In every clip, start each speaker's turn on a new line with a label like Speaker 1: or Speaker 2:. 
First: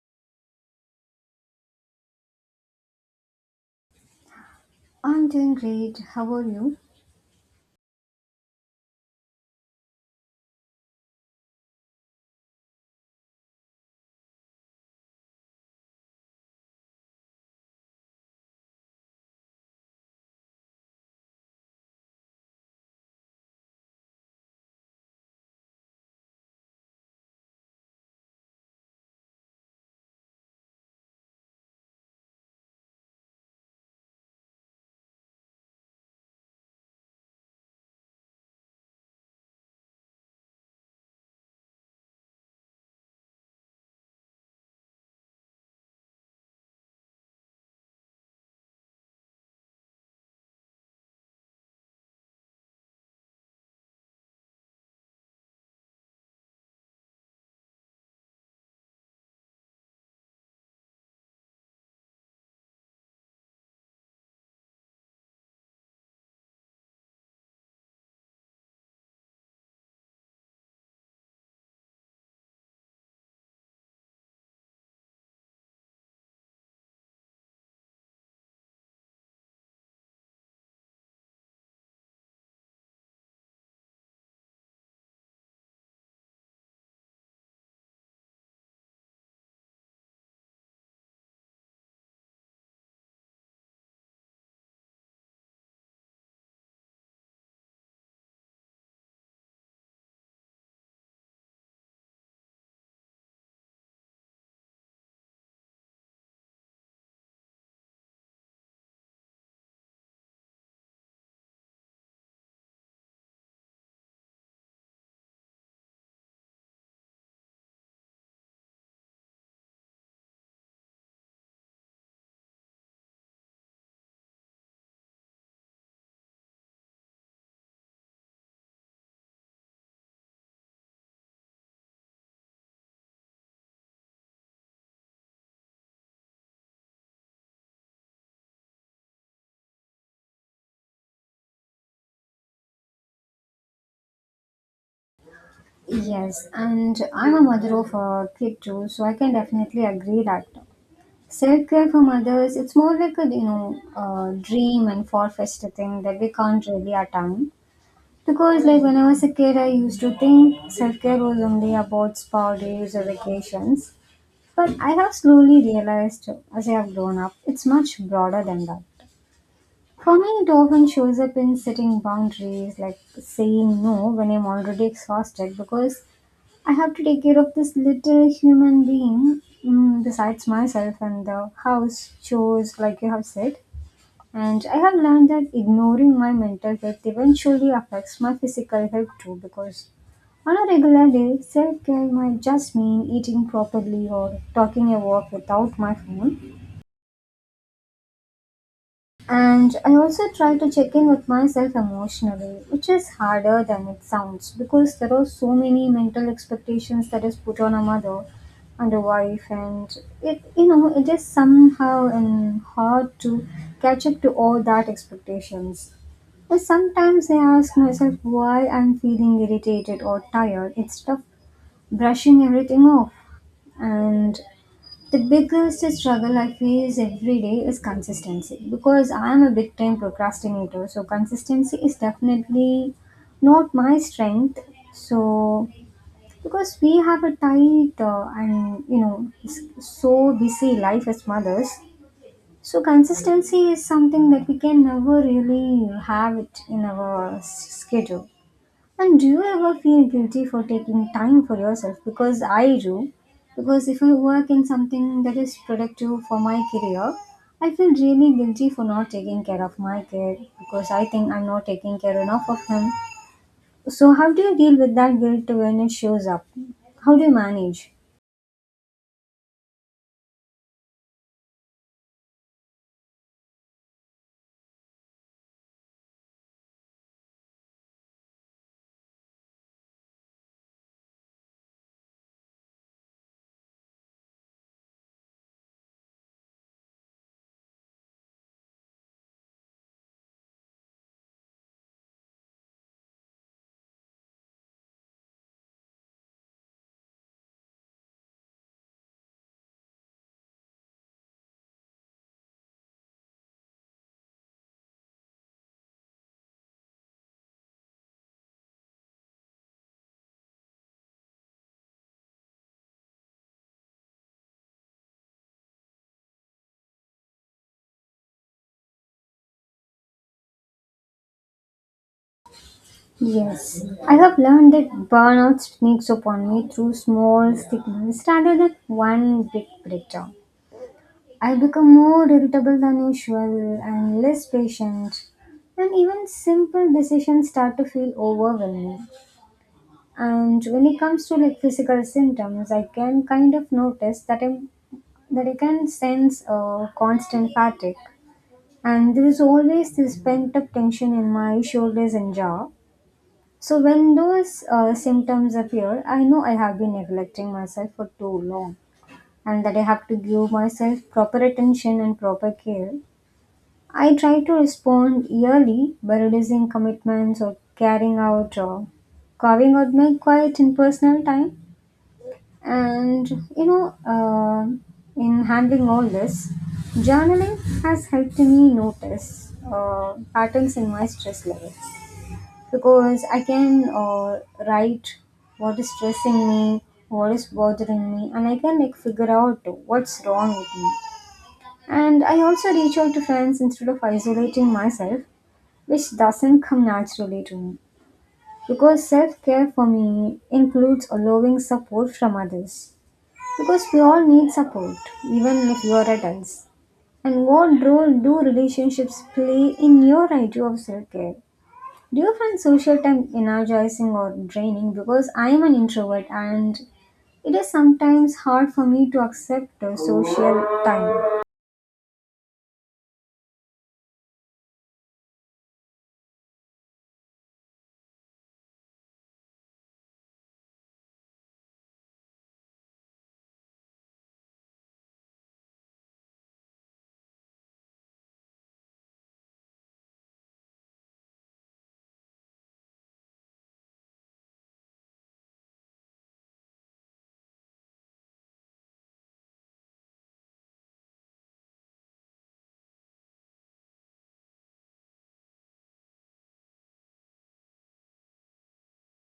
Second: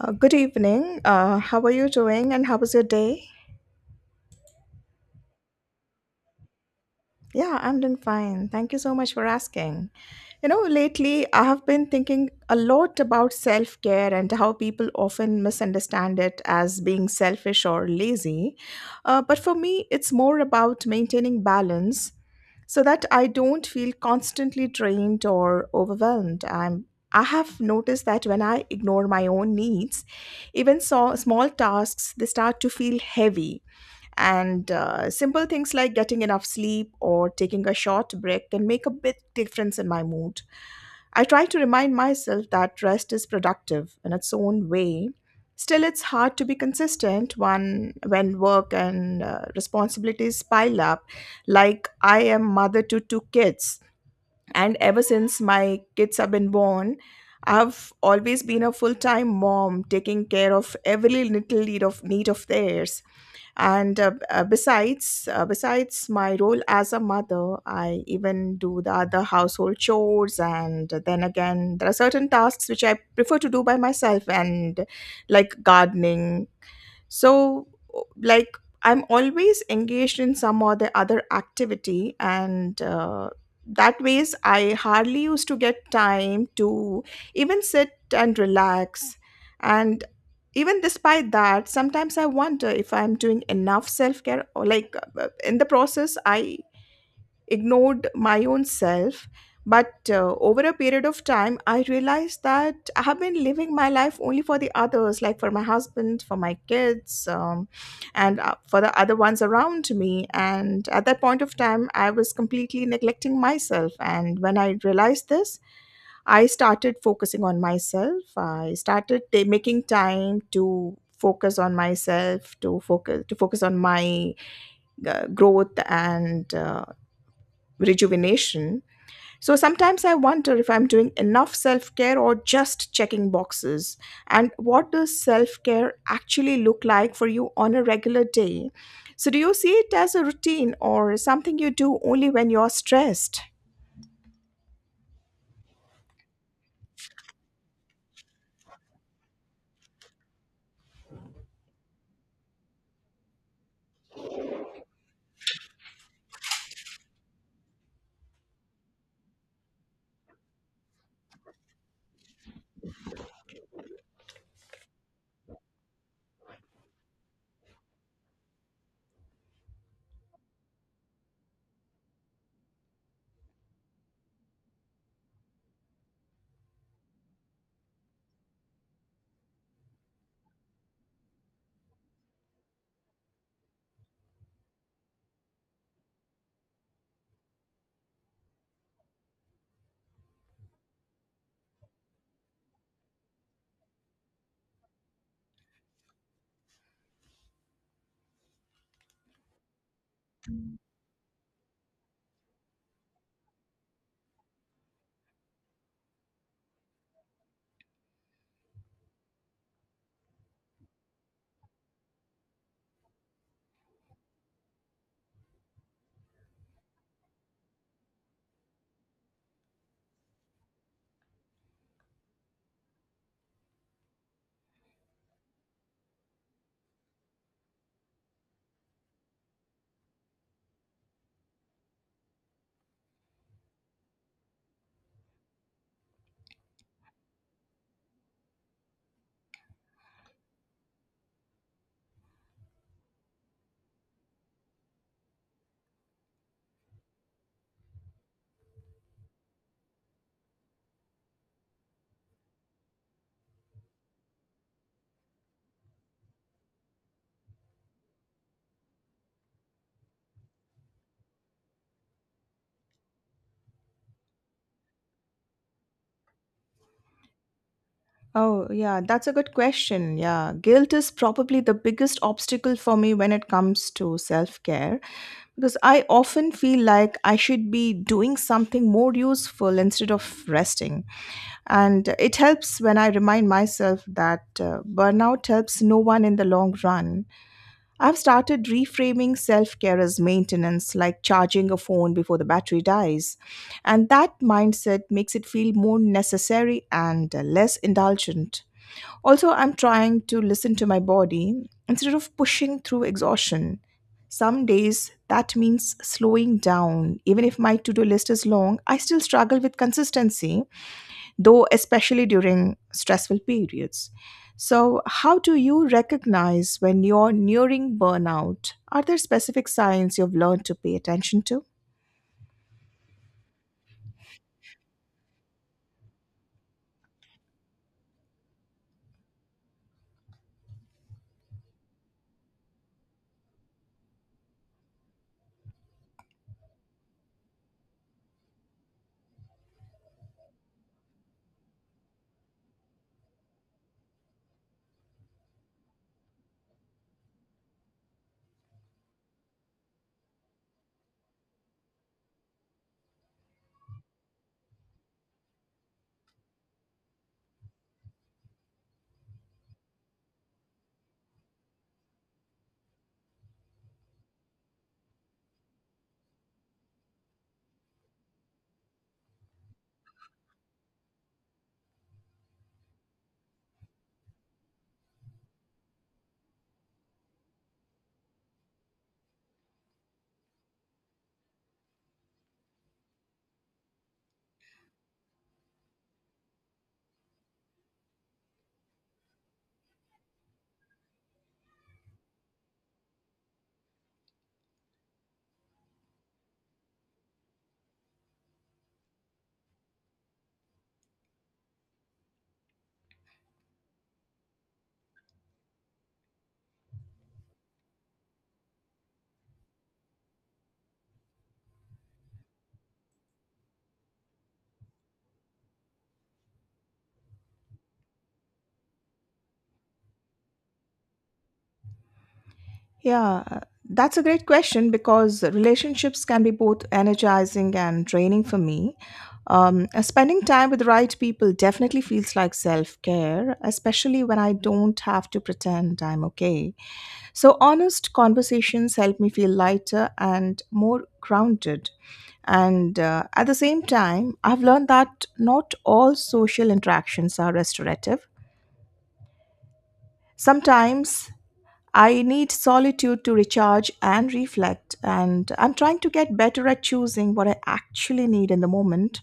Speaker 1: Good evening. How are you doing and how was your day?
Speaker 2: I'm doing great. How are you?
Speaker 1: Yeah, I'm doing fine. Thank you so much for asking. You know, lately I have been thinking a lot about self care and how people often misunderstand it as being selfish or lazy. But for me, it's more about maintaining balance so that I don't feel constantly drained or overwhelmed. I have noticed that when I ignore my own needs, even so, small tasks they start to feel heavy. And simple things like getting enough sleep or taking a short break can make a big difference in my mood. I try to remind myself that rest is productive in its own way. Still, it's hard to be consistent when work and responsibilities pile up. Like, I am mother to two kids, and ever since my kids have been born, I've always been a full time mom taking care of every little need of theirs and besides my role as a mother, I even do the other household chores, and then again there are certain tasks which I prefer to do by myself, and like gardening. So o- like I'm always engaged in some or the other activity, and that ways I hardly used to get time to even sit and relax. And even despite that, sometimes I wonder if I'm doing enough self care, or like in the process I ignored my own self. But over a period of time I realized that I have been living my life only for the others, like for my husband, for my kids, and for the other ones around me, and at that point of time I was completely neglecting myself. And when I realized this, I started focusing on myself. I started making time to focus on myself, to focus on my growth and rejuvenation. So sometimes I wonder if I'm doing enough self-care or just checking boxes. And what does self-care actually look like for you on a regular day? So do you see it as a routine or something you do only when you're stressed?
Speaker 2: Yes, and I'm a mother of a kid too, so I can definitely agree that self care for mothers it's more like a dream and far fetched thing that we can't really attain. Because like when I was a kid, I used to think self care was only about spa days or vacations. But I have slowly realized as I have grown up, it's much broader than that. For me, it often shows up in setting boundaries, like saying no when I'm already exhausted because I have to take care of this little human being, besides myself and the house chores, like you have said. And I have learned that ignoring my mental health eventually affects my physical health too, because on a regular day, self care might just mean eating properly or talking a walk without my phone. And I also try to check in with myself emotionally, which is harder than it sounds because there are so many mental expectations that is put on a mother and a wife, and it you know it is somehow and hard to catch up to all that expectations. And sometimes I ask myself why I'm feeling irritated or tired. It's tough brushing everything off. And the biggest struggle I face every day is consistency because I am a big time procrastinator. So consistency is definitely not my strength. So, because we have a tight and you know, so busy life as mothers, so consistency is something that we can never really have it in our schedule. And do you ever feel guilty for taking time for yourself? Because I do. Because if I work in something that is productive for my career, I feel really guilty for not taking care of my kid because I think I'm not taking care enough of him. So, how do you deal with that guilt when it shows up? How do you manage?
Speaker 1: Oh, yeah, that's a good question. Yeah, guilt is probably the biggest obstacle for me when it comes to self care, because I often feel like I should be doing something more useful instead of resting. And it helps when I remind myself that burnout helps no one in the long run. I've started reframing self care as maintenance, like charging a phone before the battery dies. And that mindset makes it feel more necessary and less indulgent. Also, I'm trying to listen to my body instead of pushing through exhaustion. Some days that means slowing down. Even if my to do list is long, I still struggle with consistency, though, especially during stressful periods. So, how do you recognize when you're nearing burnout? Are there specific signs you've learned to pay attention to?
Speaker 2: Yes, I have learned that burnout sneaks upon me through small signals rather than one big breakdown. I become more irritable than usual and less patient, and even simple decisions start to feel overwhelming. And when it comes to like physical symptoms, I can kind of notice that I'm that I can sense a constant fatigue, and there is always this pent up tension in my shoulders and jaw. So when those symptoms appear, I know I have been neglecting myself for too long, and that I have to give myself proper attention and proper care. I try to respond yearly by reducing commitments or carrying out or carving out my quiet and personal time. And you know, in handling all this, journaling has helped me notice patterns in my stress levels because I can write what is stressing me, what is bothering me, and I can like figure out what's wrong with me. And I also reach out to friends instead of isolating myself, which doesn't come naturally to me. Because self care for me includes allowing support from others. Because we all need support, even if you are adults. And what role do relationships play in your idea of self care? Do you find social time energizing or draining? Because I am an introvert and it is sometimes hard for me to accept the social time.
Speaker 1: Yeah, that's a great question, because relationships can be both energizing and draining for me. Spending time with the right people definitely feels like self care, especially when I don't have to pretend I'm okay. So, honest conversations help me feel lighter and more grounded. And at the same time, I've learned that not all social interactions are restorative. Sometimes I need solitude to recharge and reflect, and I'm trying to get better at choosing what I actually need in the moment.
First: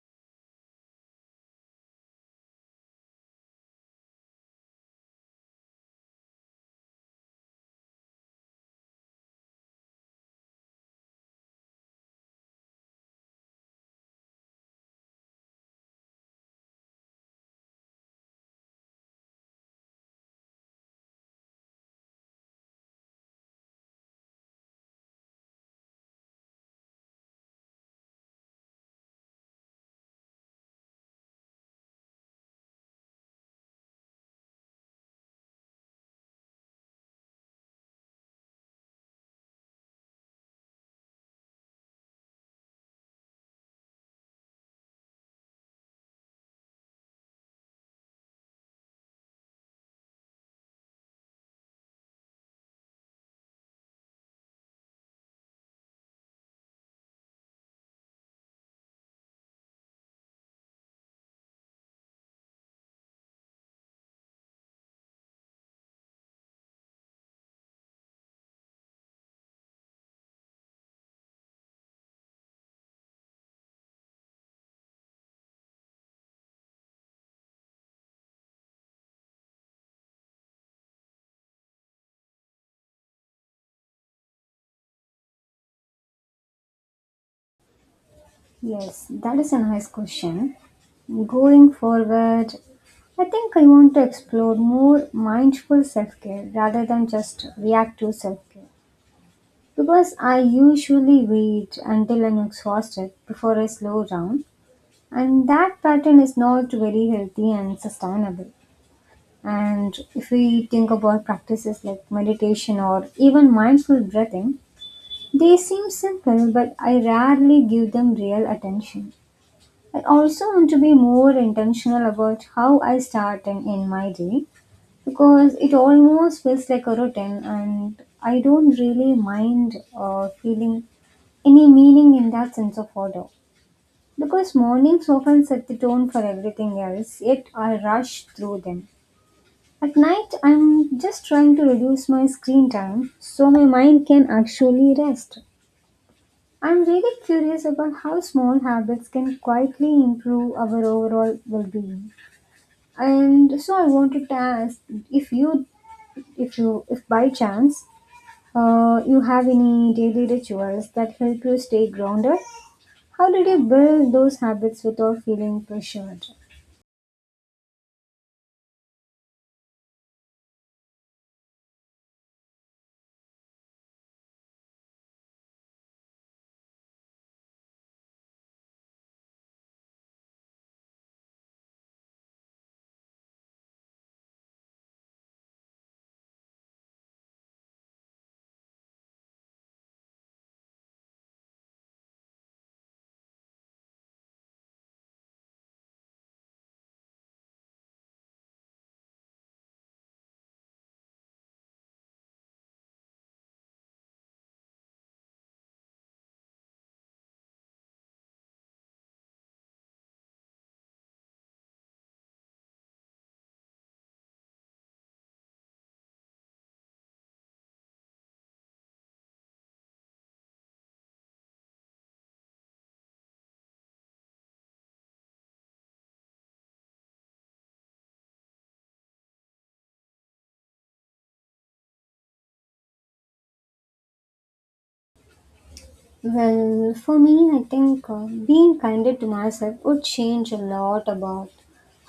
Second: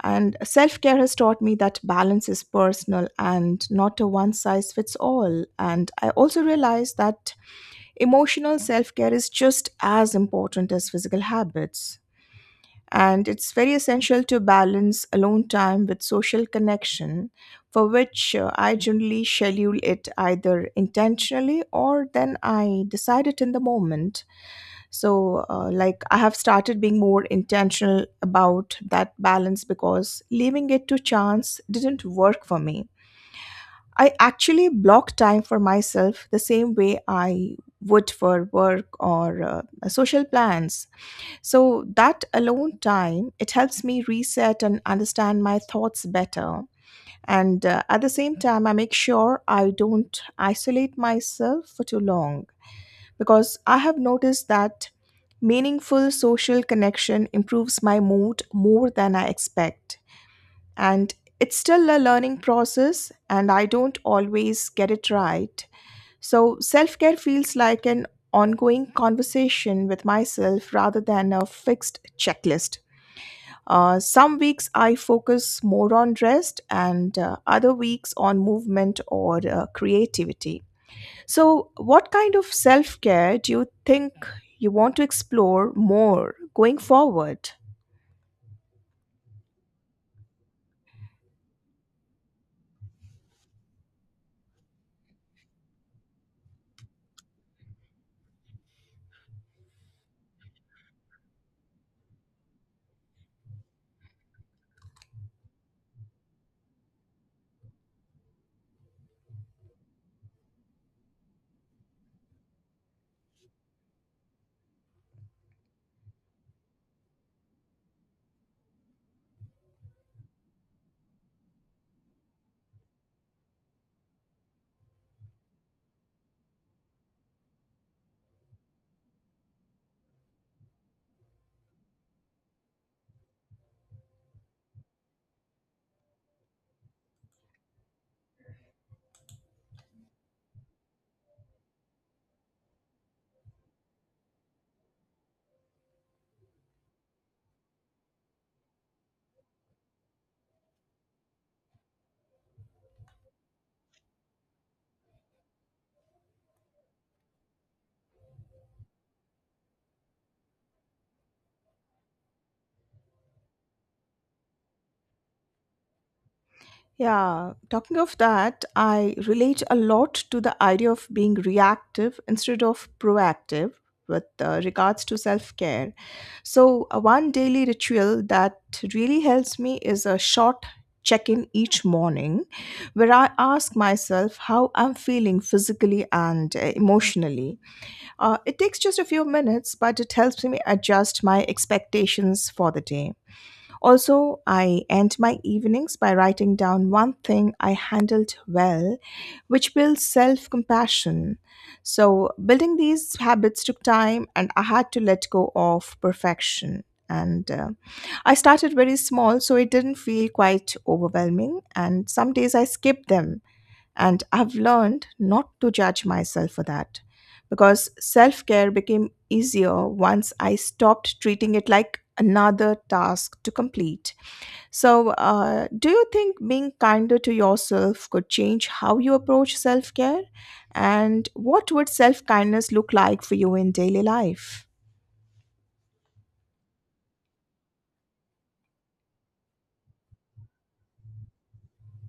Speaker 1: And self care has taught me that balance is personal and not a one size fits all. And I also realized that emotional self care is just as important as physical habits, and it's very essential to balance alone time with social connection, for which I generally schedule it either intentionally or then I decide it in the moment. So, I have started being more intentional about that balance, because leaving it to chance didn't work for me. I actually block time for myself the same way I would for work or social plans, so that alone time, it helps me reset and understand my thoughts better. And at the same time, I make sure I don't isolate myself for too long, because I have noticed that meaningful social connection improves my mood more than I expect. And it's still a learning process, and I don't always get it right. So, self care feels like an ongoing conversation with myself rather than a fixed checklist. Some weeks I focus more on rest, and other weeks on movement or creativity. So, what kind of self care do you think you want to explore more going forward?
Speaker 2: Yes, that is a nice question. Going forward, I think I want to explore more mindful self care rather than just reactive self care. Because I usually wait until I'm exhausted before I slow down, and that pattern is not very healthy and sustainable. And if we think about practices like meditation or even mindful breathing, they seem simple, but I rarely give them real attention. I also want to be more intentional about how I start and end my day because it almost feels like a routine and I don't really mind feeling any meaning in that sense of order, because mornings often set the tone for everything else yet I rush through them. At night I'm just trying to reduce my screen time so my mind can actually rest. I'm really curious about how small habits can quietly improve our overall well-being. And so I wanted to ask if you, if by chance, you have any daily rituals that help you stay grounded. How did you build those habits without feeling pressured?
Speaker 1: Yeah, talking of that, I relate a lot to the idea of being reactive instead of proactive with regards to self care. So, one daily ritual that really helps me is a short check in each morning where I ask myself how I'm feeling physically and emotionally. It takes just a few minutes, but it helps me adjust my expectations for the day. Also, I end my evenings by writing down one thing I handled well, which builds self compassion. So, building these habits took time, and I had to let go of perfection. And I started very small, so it didn't feel quite overwhelming. And some days I skipped them, and I've learned not to judge myself for that, because self care became easier once I stopped treating it like another task to complete. So, do you think being kinder to yourself could change how you approach self care? And what would self kindness look like for you in daily life?
Speaker 2: Well, for me, I think being kinder to myself would change a lot about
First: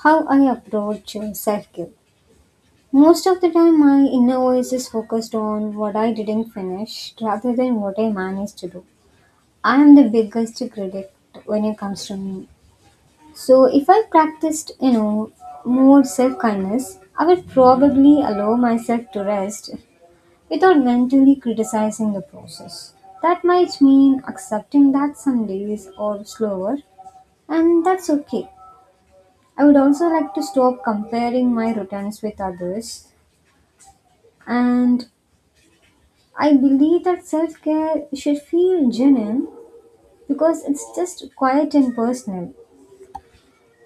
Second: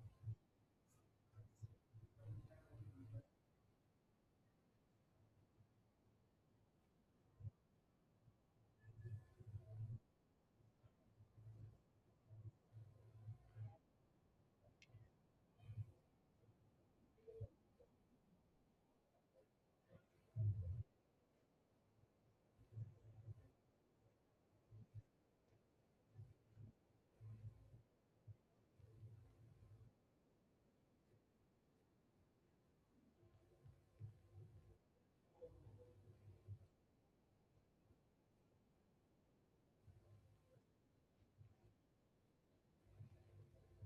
Speaker 2: how I approach self care. Most of the time, my inner voice is focused on what I didn't finish rather than what I managed to do. I am the biggest critic when it comes to me. So if I practiced, you know, more self-kindness, I would probably allow myself to rest without mentally criticizing the process. That might mean accepting that some days are slower, and that's okay. I would also like to stop comparing my routines with others, and I believe that self-care should feel genuine because it's just quiet and personal.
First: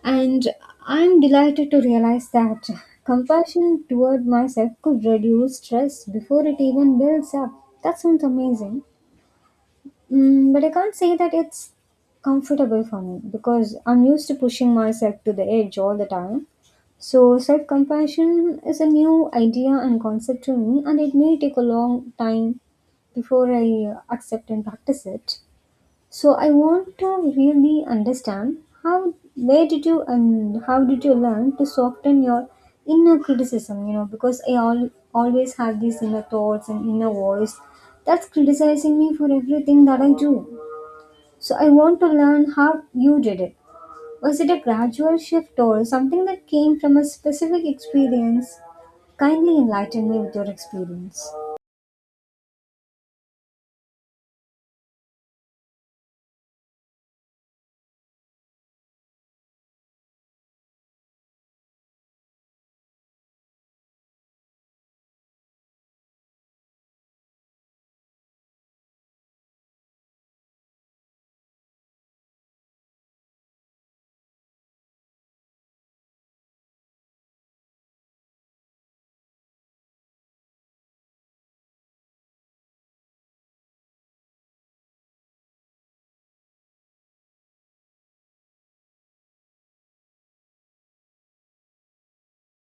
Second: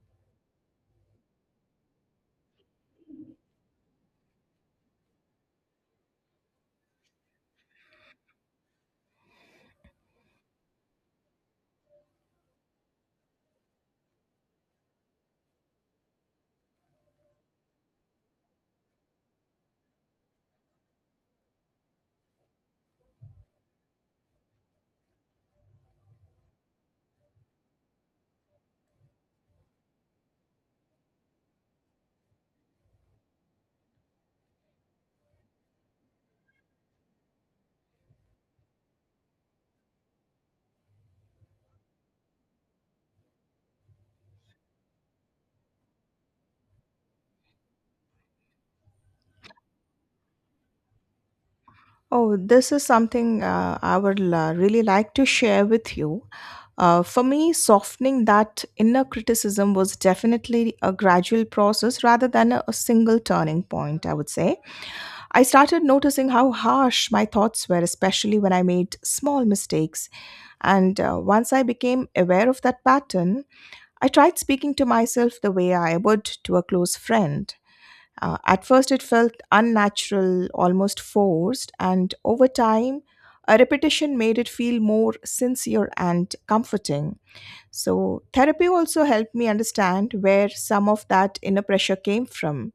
Speaker 2: And I'm delighted to realize that compassion toward myself could reduce stress before it even builds up. That sounds amazing. Mm, but I can't say that it's comfortable for me because I'm used to pushing myself to the edge all the time. So, self compassion is a new idea and concept to me, and it may take a long time before I accept and practice it. So I want to really understand how where did you and how did you learn to soften your inner criticism, you know, because I all always have these inner thoughts and inner voice that's criticizing me for everything that I do. So I want to learn how you did it. Was it a gradual shift or something that came from a specific experience? Kindly enlighten me with your experience.
Speaker 1: Oh, this is something I would la really like to share with you. For me, softening that inner criticism was definitely a gradual process rather than a single turning point, I would say. I started noticing how harsh my thoughts were, especially when I made small mistakes. And once I became aware of that pattern, I tried speaking to myself the way I would to a close friend. At first, it felt unnatural, almost forced, and over time, a repetition made it feel more sincere and comforting. So, therapy also helped me understand where some of that inner pressure came from.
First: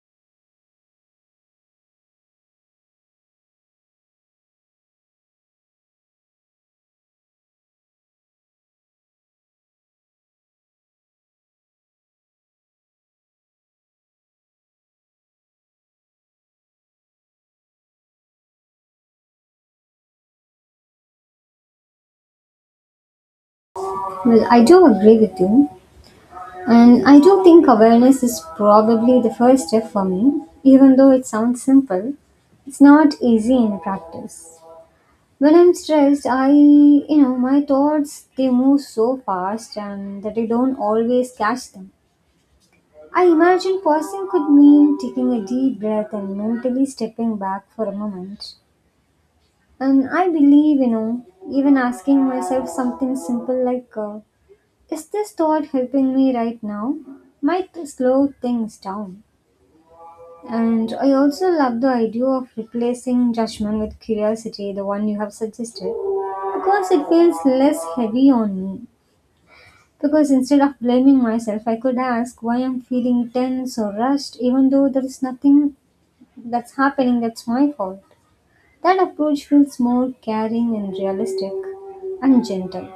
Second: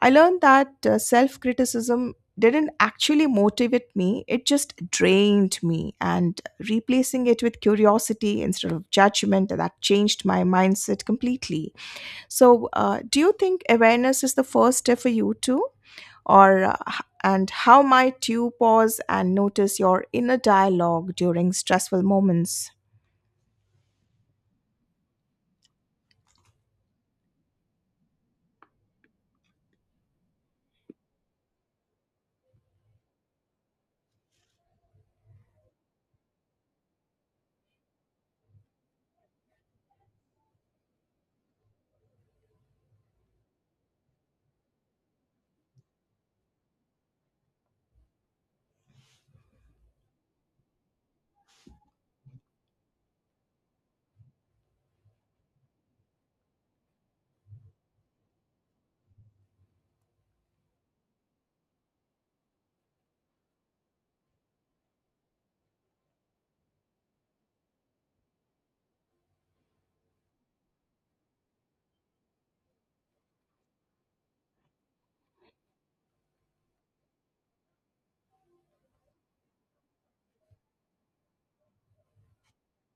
Speaker 1: I learned that self criticism didn't actually motivate me, it just drained me. And replacing it with curiosity instead of judgment, that changed my mindset completely. So, do you think awareness is the first step for you too? Or h- and how might you pause and notice your inner dialogue during stressful moments?
Speaker 2: Well, I do agree with you. And I do think awareness is probably the first step for me. Even though it sounds simple, it's not easy in practice. When I'm stressed, you know, my thoughts they move so fast and that I don't always catch them. I imagine pausing could mean taking a deep breath and mentally stepping back for a moment. And I believe, you know, even asking myself something simple like, is this thought helping me right now? Might slow things down. And I also love the idea of replacing judgment with curiosity, the one you have suggested, because it feels less heavy on me. Because instead of blaming myself, I could ask why I'm feeling tense or rushed, even though there is nothing that's happening that's my fault. That approach feels more caring and realistic and gentle.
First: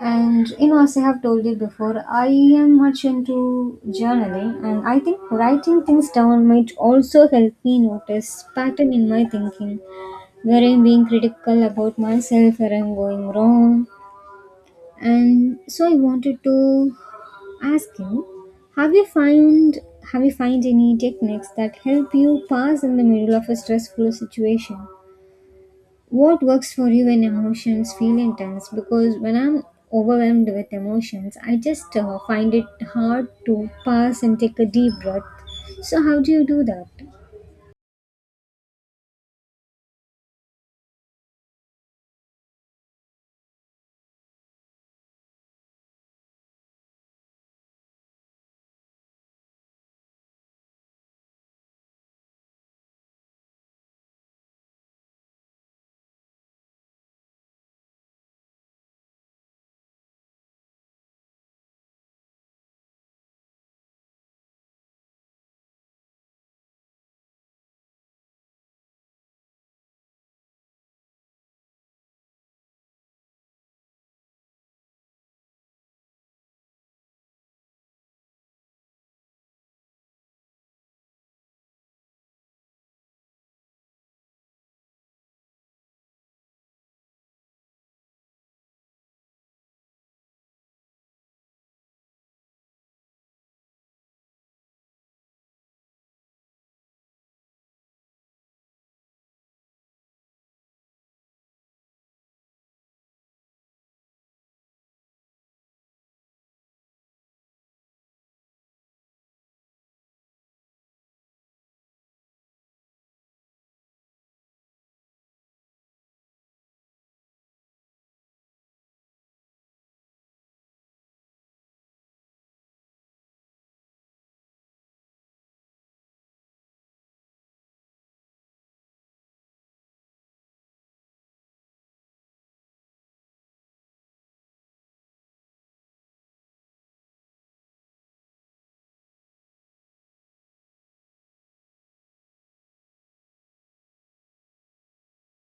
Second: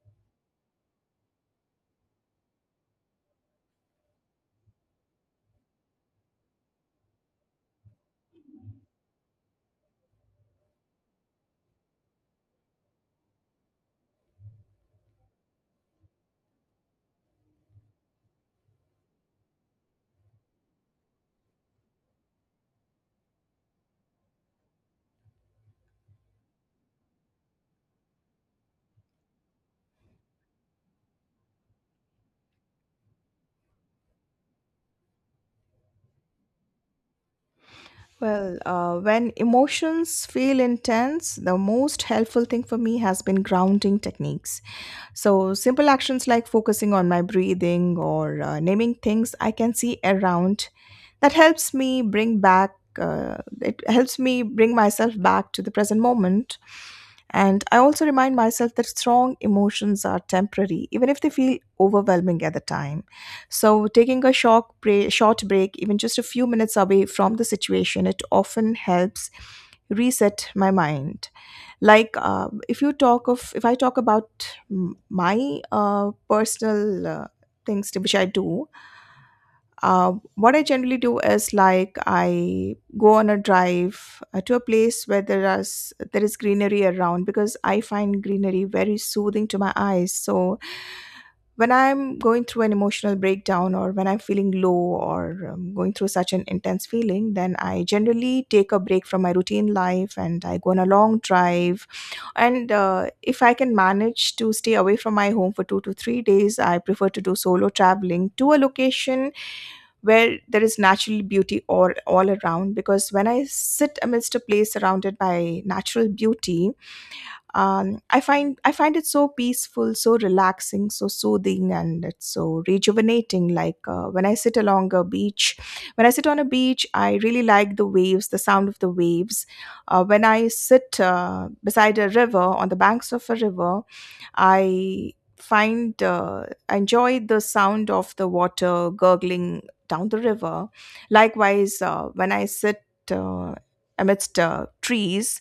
Speaker 2: And you know, as I have told you before, I am much into journaling, and I think writing things down might also help me notice pattern in my thinking, where I'm being critical about myself, where I'm going wrong. And so I wanted to ask you, have you find any techniques that help you pass in the middle of a stressful situation? What works for you when emotions feel intense? Because when I'm overwhelmed with emotions, I just find it hard to pass and take a deep breath. So, how do you do that?
Speaker 1: Well, when emotions feel intense, the most helpful thing for me has been grounding techniques. So, simple actions like focusing on my breathing or naming things I can see around, that helps me bring back, it helps me bring myself back to the present moment. And I also remind myself that strong emotions are temporary, even if they feel overwhelming at the time. So, taking a short break, even just a few minutes away from the situation, it often helps reset my mind. Like if I talk about my personal things to which I do, what I generally do is, like, I go on a drive to a place where there is greenery around, because I find greenery very soothing to my eyes. So when I'm going through an emotional breakdown or when I'm feeling low or going through such an intense feeling, then I generally take a break from my routine life and I go on a long drive. And if I can manage to stay away from my home for 2 to 3 days, I prefer to do solo traveling to a location where there is natural beauty all around, because when I sit amidst a place surrounded by natural beauty, I find it so peaceful, so relaxing, so soothing, and it's so rejuvenating. Like when I sit along a beach, when I sit on a beach, I really like the waves, the sound of the waves. When I sit beside a river, on the banks of a river, I find I enjoy the sound of the water gurgling down the river. Likewise, when I sit uh, amidst trees,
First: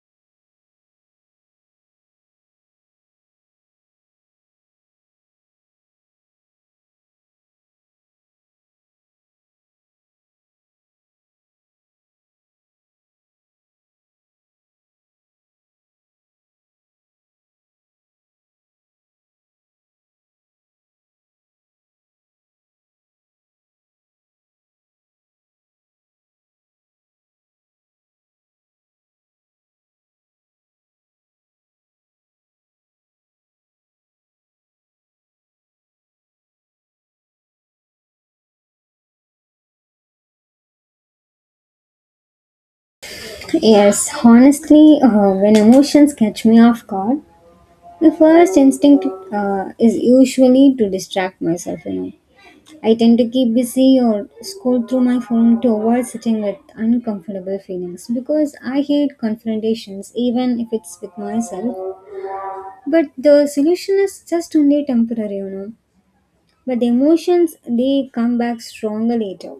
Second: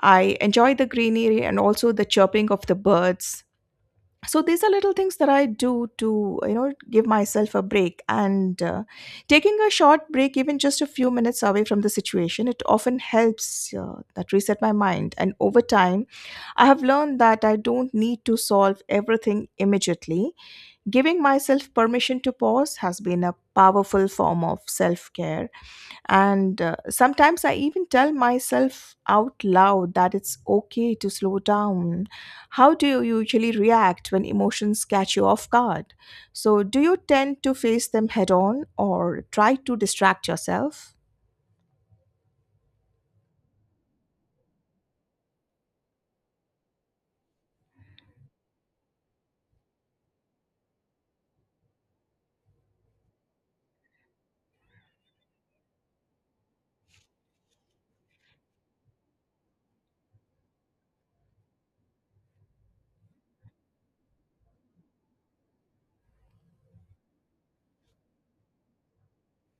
Speaker 1: I enjoy the greenery and also the chirping of the birds. So these are little things that I do to give myself a break. And taking a short break, even just a few minutes away from the situation, it often helps that reset my mind. And over time, I have learned that I don't need to solve everything immediately. Giving myself permission to pause has been a powerful form of self care. And sometimes I even tell myself out loud that it's okay to slow down. How do you usually react when emotions catch you off guard? So, do you tend to face them head on or try to distract yourself?
Speaker 2: Yes, honestly, when emotions catch me off guard, my first instinct is usually to distract myself, you know. I tend to keep busy or scroll through my phone to avoid sitting with uncomfortable feelings because I hate confrontations, even if it's with myself. But the solution is just only temporary, you know. But the emotions, they come back stronger later.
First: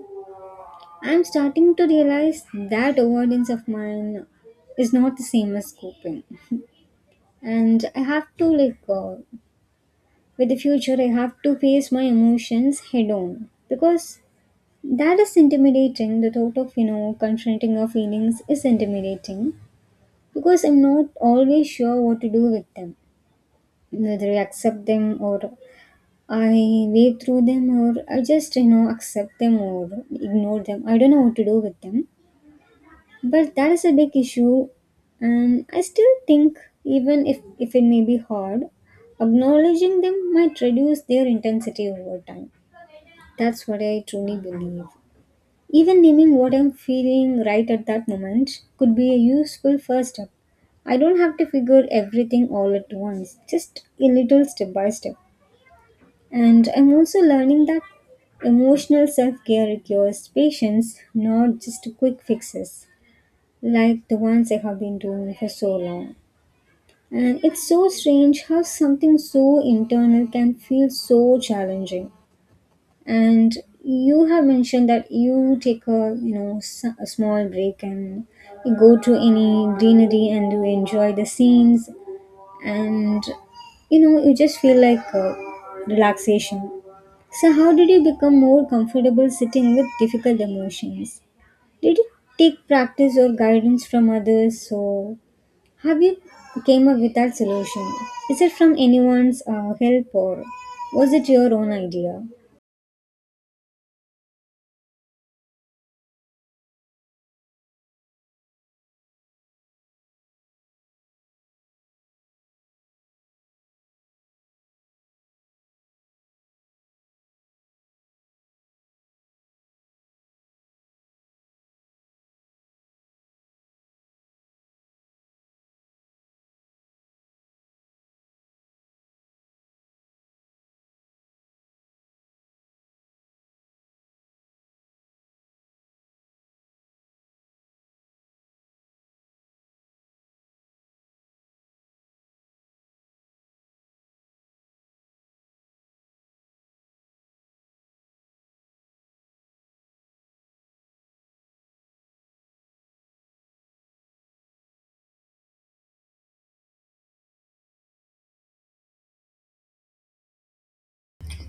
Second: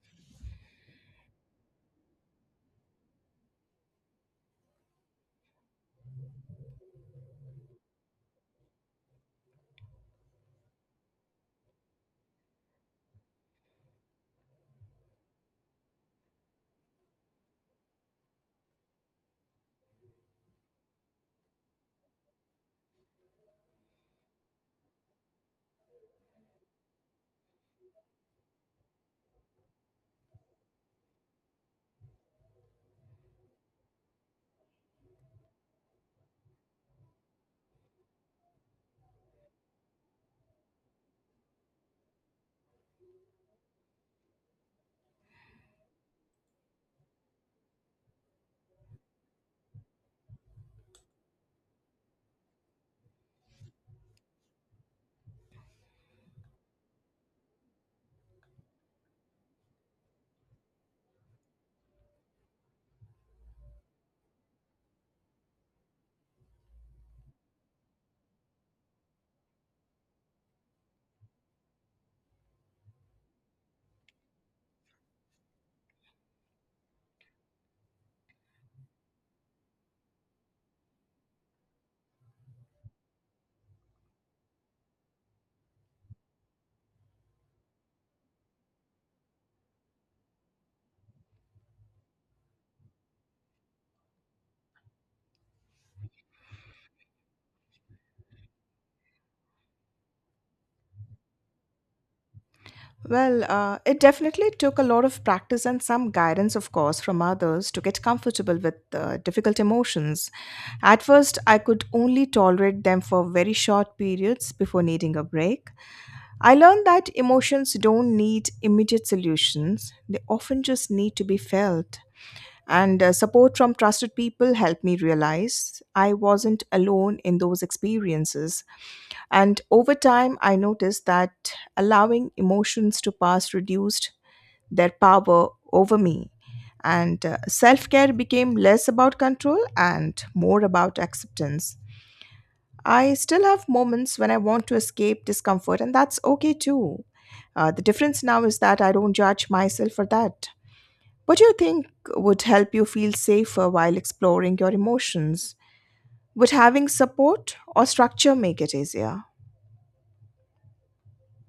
Speaker 2: I'm starting to realize that avoidance of mine is not the same as coping. And I have to, like, with the future, I have to face my emotions head on. Because that is intimidating. The thought of, you know, confronting our feelings is intimidating. Because I'm not always sure what to do with them, whether I accept them or I wade through them or I just, you know, accept them or ignore them. I don't know what to do with them. But that is a big issue. And I still think, even if it may be hard, acknowledging them might reduce their intensity over time. That's what I truly believe. Even naming what I'm feeling right at that moment could be a useful first step. I don't have to figure everything all at once, just a little step by step. And I'm also learning that emotional self care requires patience, not just quick fixes like the ones I have been doing for so long. And it's so strange how something so internal can feel so challenging. And you have mentioned that you take a a small break and you go to any greenery and you enjoy the scenes, and you just feel like relaxation. So how did you become more comfortable sitting with difficult emotions? Did you take practice or guidance from others? So, have you came up with that solution? Is it from anyone's help, or was it your own idea?
Speaker 1: Well, it definitely took a lot of practice and some guidance, of course, from others to get comfortable with difficult emotions. At first, I could only tolerate them for very short periods before needing a break. I learned that emotions don't need immediate solutions, they often just need to be felt. And support from trusted people helped me realize I wasn't alone in those experiences. And over time, I noticed that allowing emotions to pass reduced their power over me. And self care became less about control and more about acceptance. I still have moments when I want to escape discomfort, and that's okay too. The difference now is that I don't judge myself for that. What do you think would help you feel safer while exploring your emotions? Would having support or structure make it easier?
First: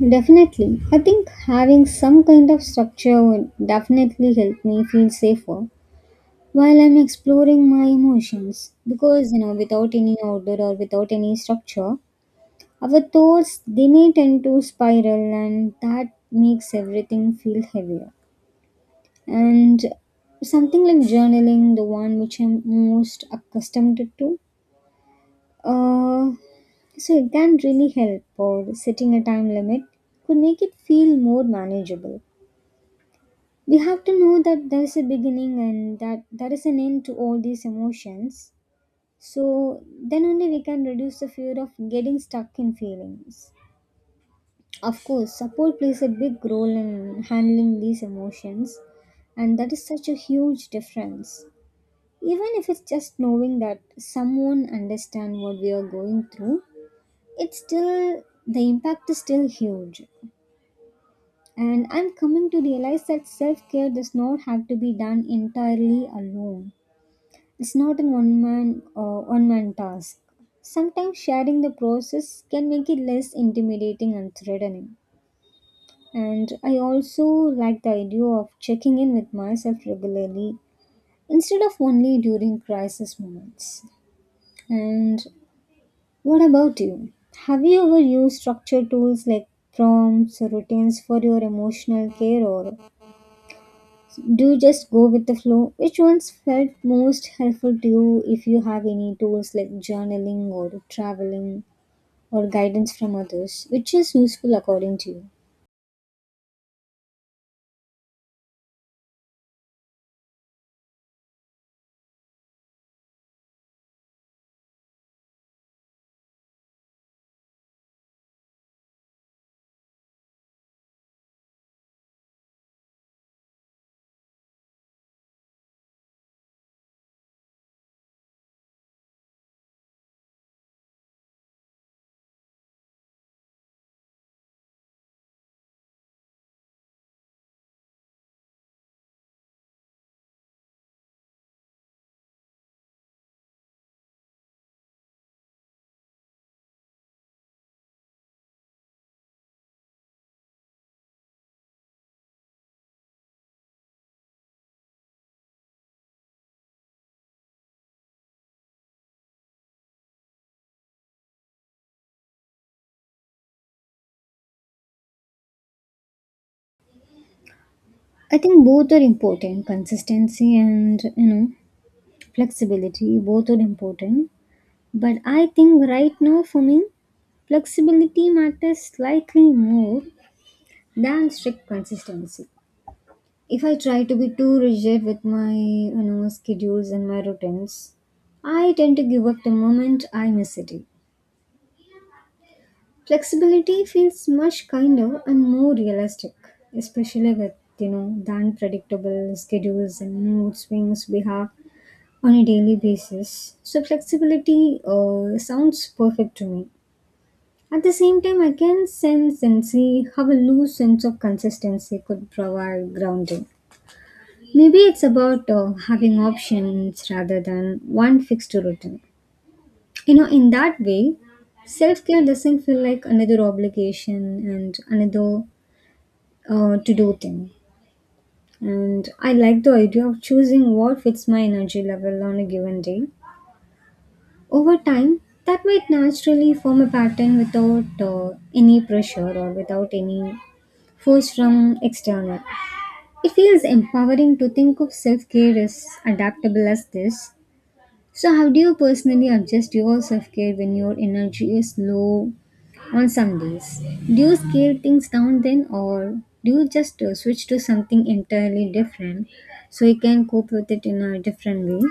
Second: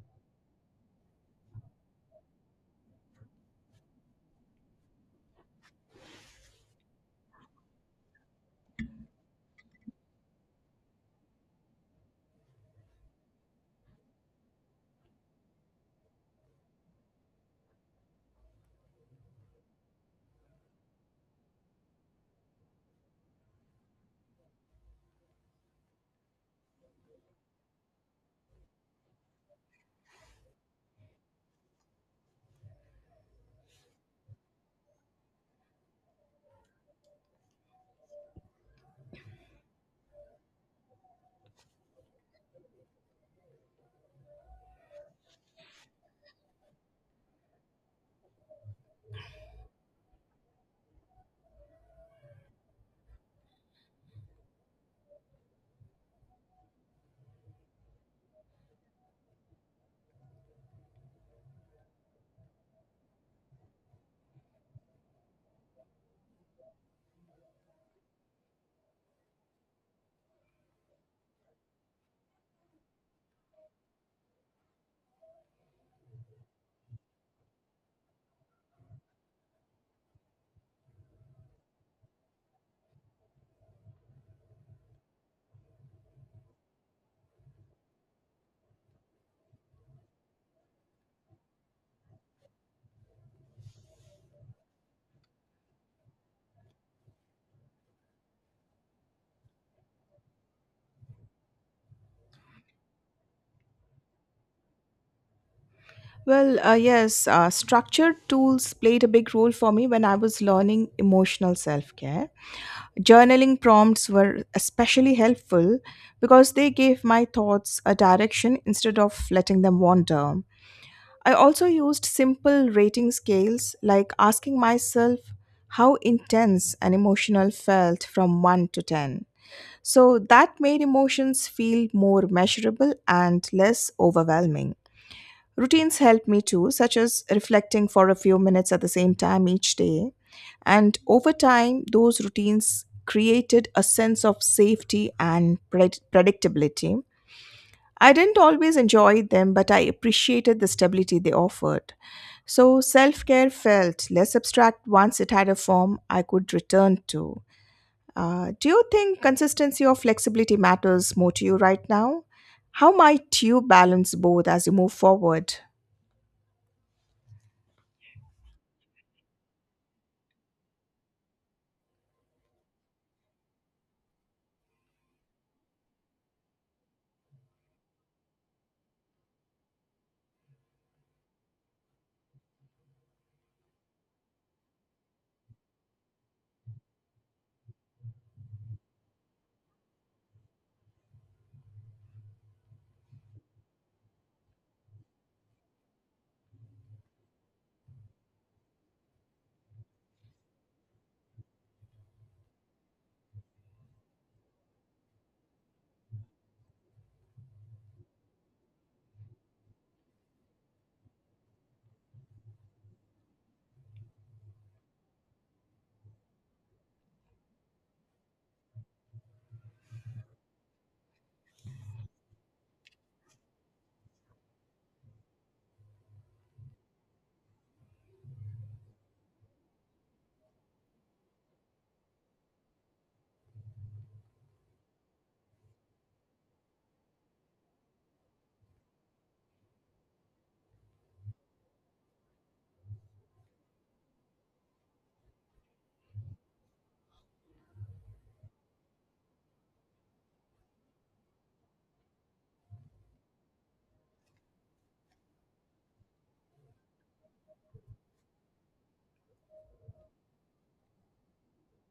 Speaker 2: Definitely. I think having some kind of structure would definitely help me feel safer while I'm exploring my emotions because, you know, without any order or without any structure, our thoughts they may tend to spiral and that makes everything feel heavier. And something like journaling, the one which I'm most accustomed to, uh, so it can really help, or setting a time limit could make it feel more manageable. We have to know that there is a beginning and that there is an end to all these emotions. So then only we can reduce the fear of getting stuck in feelings. Of course, support plays a big role in handling these emotions, and that is such a huge difference. Even if it's just knowing that someone understands what we are going through, it's still, the impact is still huge. And I'm coming to realize that self care does not have to be done entirely alone. It's not a one man task. Sometimes sharing the process can make it less intimidating and threatening. And I also like the idea of checking in with myself regularly instead of only during crisis moments. And what about you? Have you ever used structured tools like prompts or routines for your emotional care, or do you just go with the flow? Which ones felt most helpful to you if you have any tools like journaling or traveling or guidance from others? Which is useful according to you?
Speaker 1: Well, yes, structured tools played a big role for me when I was learning emotional self care. Journaling prompts were especially helpful because they gave my thoughts a direction instead of letting them wander. I also used simple rating scales, like asking myself how intense and emotional felt from 1 to 10. So that made emotions feel more measurable and less overwhelming. Routines helped me too, such as reflecting for a few minutes at the same time each day. And over time, those routines created a sense of safety and predictability. I didn't always enjoy them, but I appreciated the stability they offered. So self care felt less abstract once it had a form I could return to. Do you think consistency or flexibility matters more to you right now? How might you balance both as you move forward?
Speaker 2: I think both are important, consistency and flexibility, both are important, but I think right now for me, flexibility matters slightly more than strict consistency. If I try to be too rigid with my schedules and my routines, I tend to give up the moment I miss it. Flexibility feels much kinder and more realistic, especially with the unpredictable schedules and mood swings we have on a daily basis. So flexibility sounds perfect to me. At the same time, I can sense and see how a loose sense of consistency could provide grounding. Maybe it's about having options rather than one fixed routine. You know, in that way, self care doesn't feel like another obligation and another to do thing. And I like the idea of choosing what fits my energy level on a given day. Over time, that might naturally form a pattern without any pressure or without any force from external. It feels empowering to think of self care as adaptable as this. So how do you personally adjust your self care when your energy is low on some days? Do you scale things down then, or do you just switch to something entirely different so you can cope with it in a different way?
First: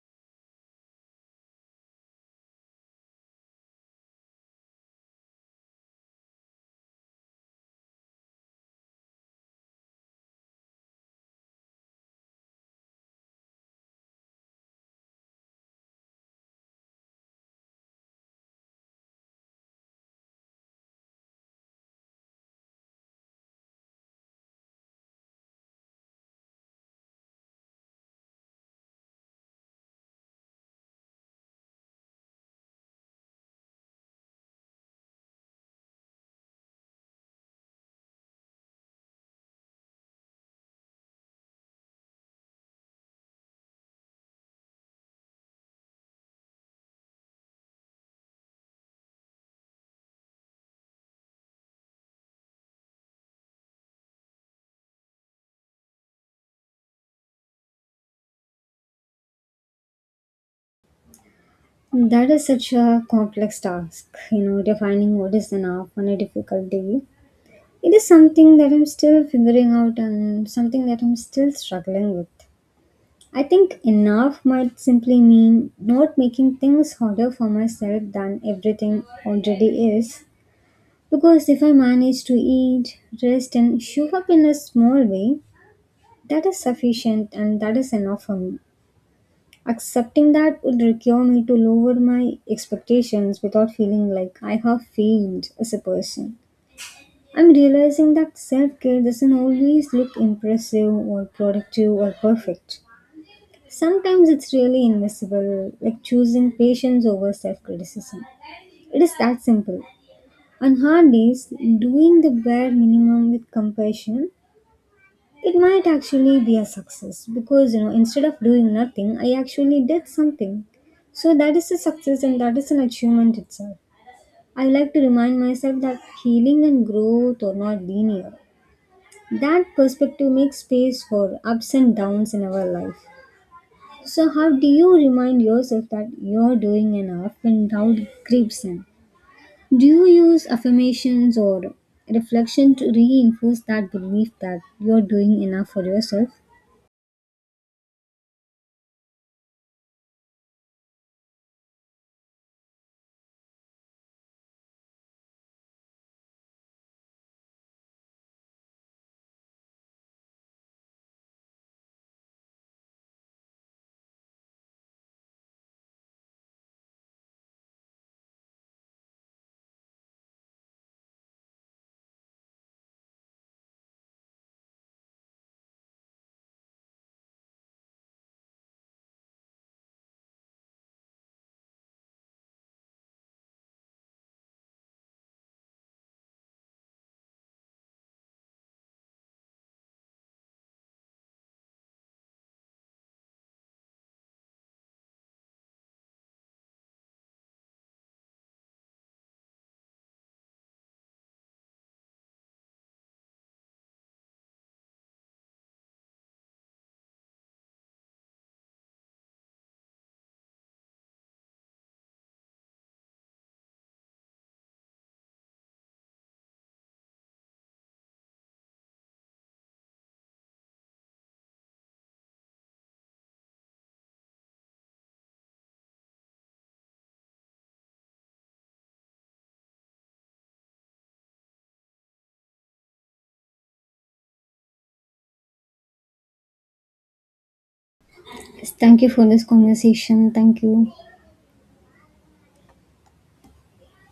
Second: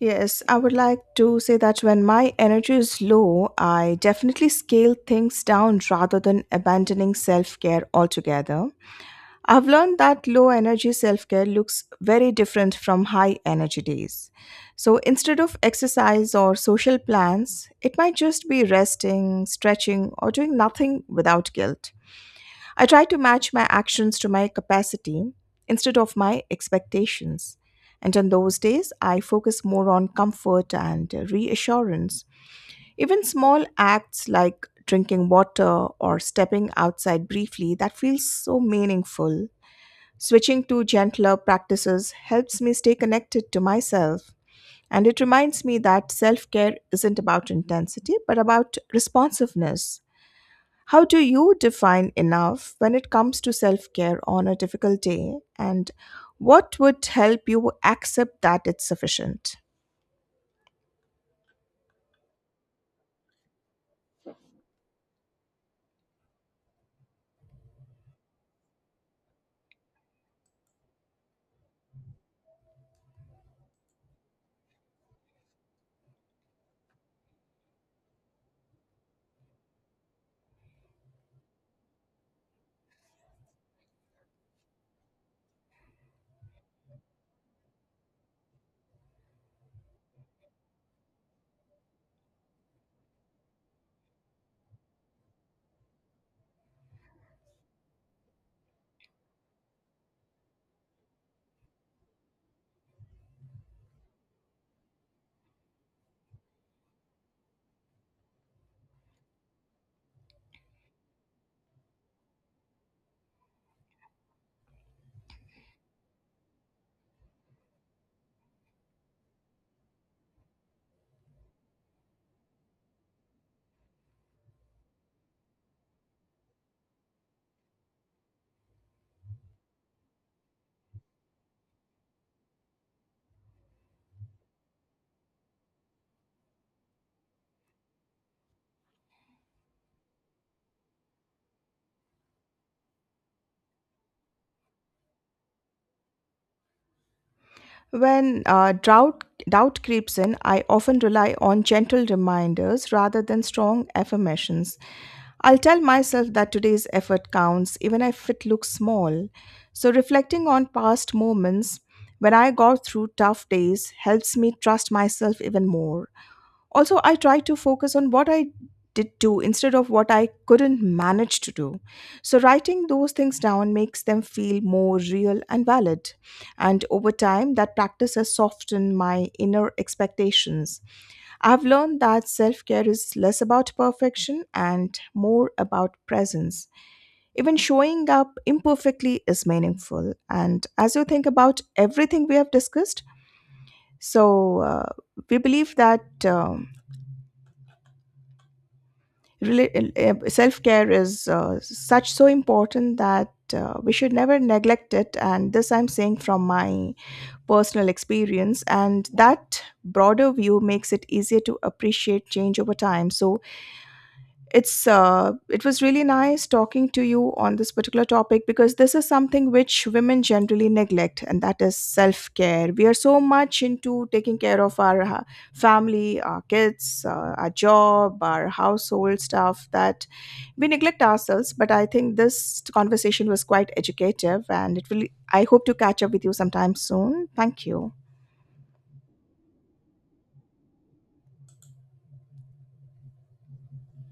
Speaker 1: Yes, I would like to say that when my energy is low, I definitely scale things down rather than abandoning self care altogether. I've learned that low energy self care looks very different from high energy days. So instead of exercise or social plans, it might just be resting, stretching, or doing nothing without guilt. I try to match my actions to my capacity instead of my expectations. And on those days, I focus more on comfort and reassurance. Even small acts like drinking water or stepping outside briefly, that feels so meaningful. Switching to gentler practices helps me stay connected to myself, and it reminds me that self care isn't about intensity but about responsiveness. How do you define enough when it comes to self care on a difficult day, and what would help you accept that it's sufficient?
Speaker 2: That is such a complex task, you know, defining what is enough on a difficult day. It is something that I'm still figuring out and something that I'm still struggling with. I think enough might simply mean not making things harder for myself than everything already is. Because if I manage to eat, rest, and show up in a small way, that is sufficient and that is enough for me. Accepting that would require me to lower my expectations without feeling like I have failed as a person. I'm realizing that self care doesn't always look impressive or productive or perfect. Sometimes it's really invisible, like choosing patience over self criticism. It is that simple. On hard days, doing the bare minimum with compassion, it might actually be a success because instead of doing nothing, I actually did something. So that is a success and that is an achievement itself. I like to remind myself that healing and growth are not linear. That perspective makes space for ups and downs in our life. So how do you remind yourself that you're doing enough when doubt creeps in? Do you use affirmations or reflection to reinforce that belief that you're doing enough for yourself?
Speaker 1: When doubt creeps in, I often rely on gentle reminders rather than strong affirmations. I'll tell myself that today's effort counts, even if it looks small. So, reflecting on past moments when I got through tough days helps me trust myself even more. Also, I try to focus on what I did do instead of what I couldn't manage to do. So writing those things down makes them feel more real and valid, and over time that practice has softened my inner expectations. I've learned that self-care is less about perfection and more about presence. Even showing up imperfectly is meaningful. And as you think about everything we have discussed, so uh, we believe that self care is such so important that we should never neglect it. And this I'm saying from my personal experience, and that broader view makes it easier to appreciate change over time. So it was really nice talking to you on this particular topic, because this is something which women generally neglect, and that is self care. We are so much into taking care of our family, our kids, our job, our household stuff that we neglect ourselves. But I think this conversation was quite educative, and it will, I hope to catch up with you sometime soon. Thank you.
Speaker 2: Thank you for this conversation. Thank you.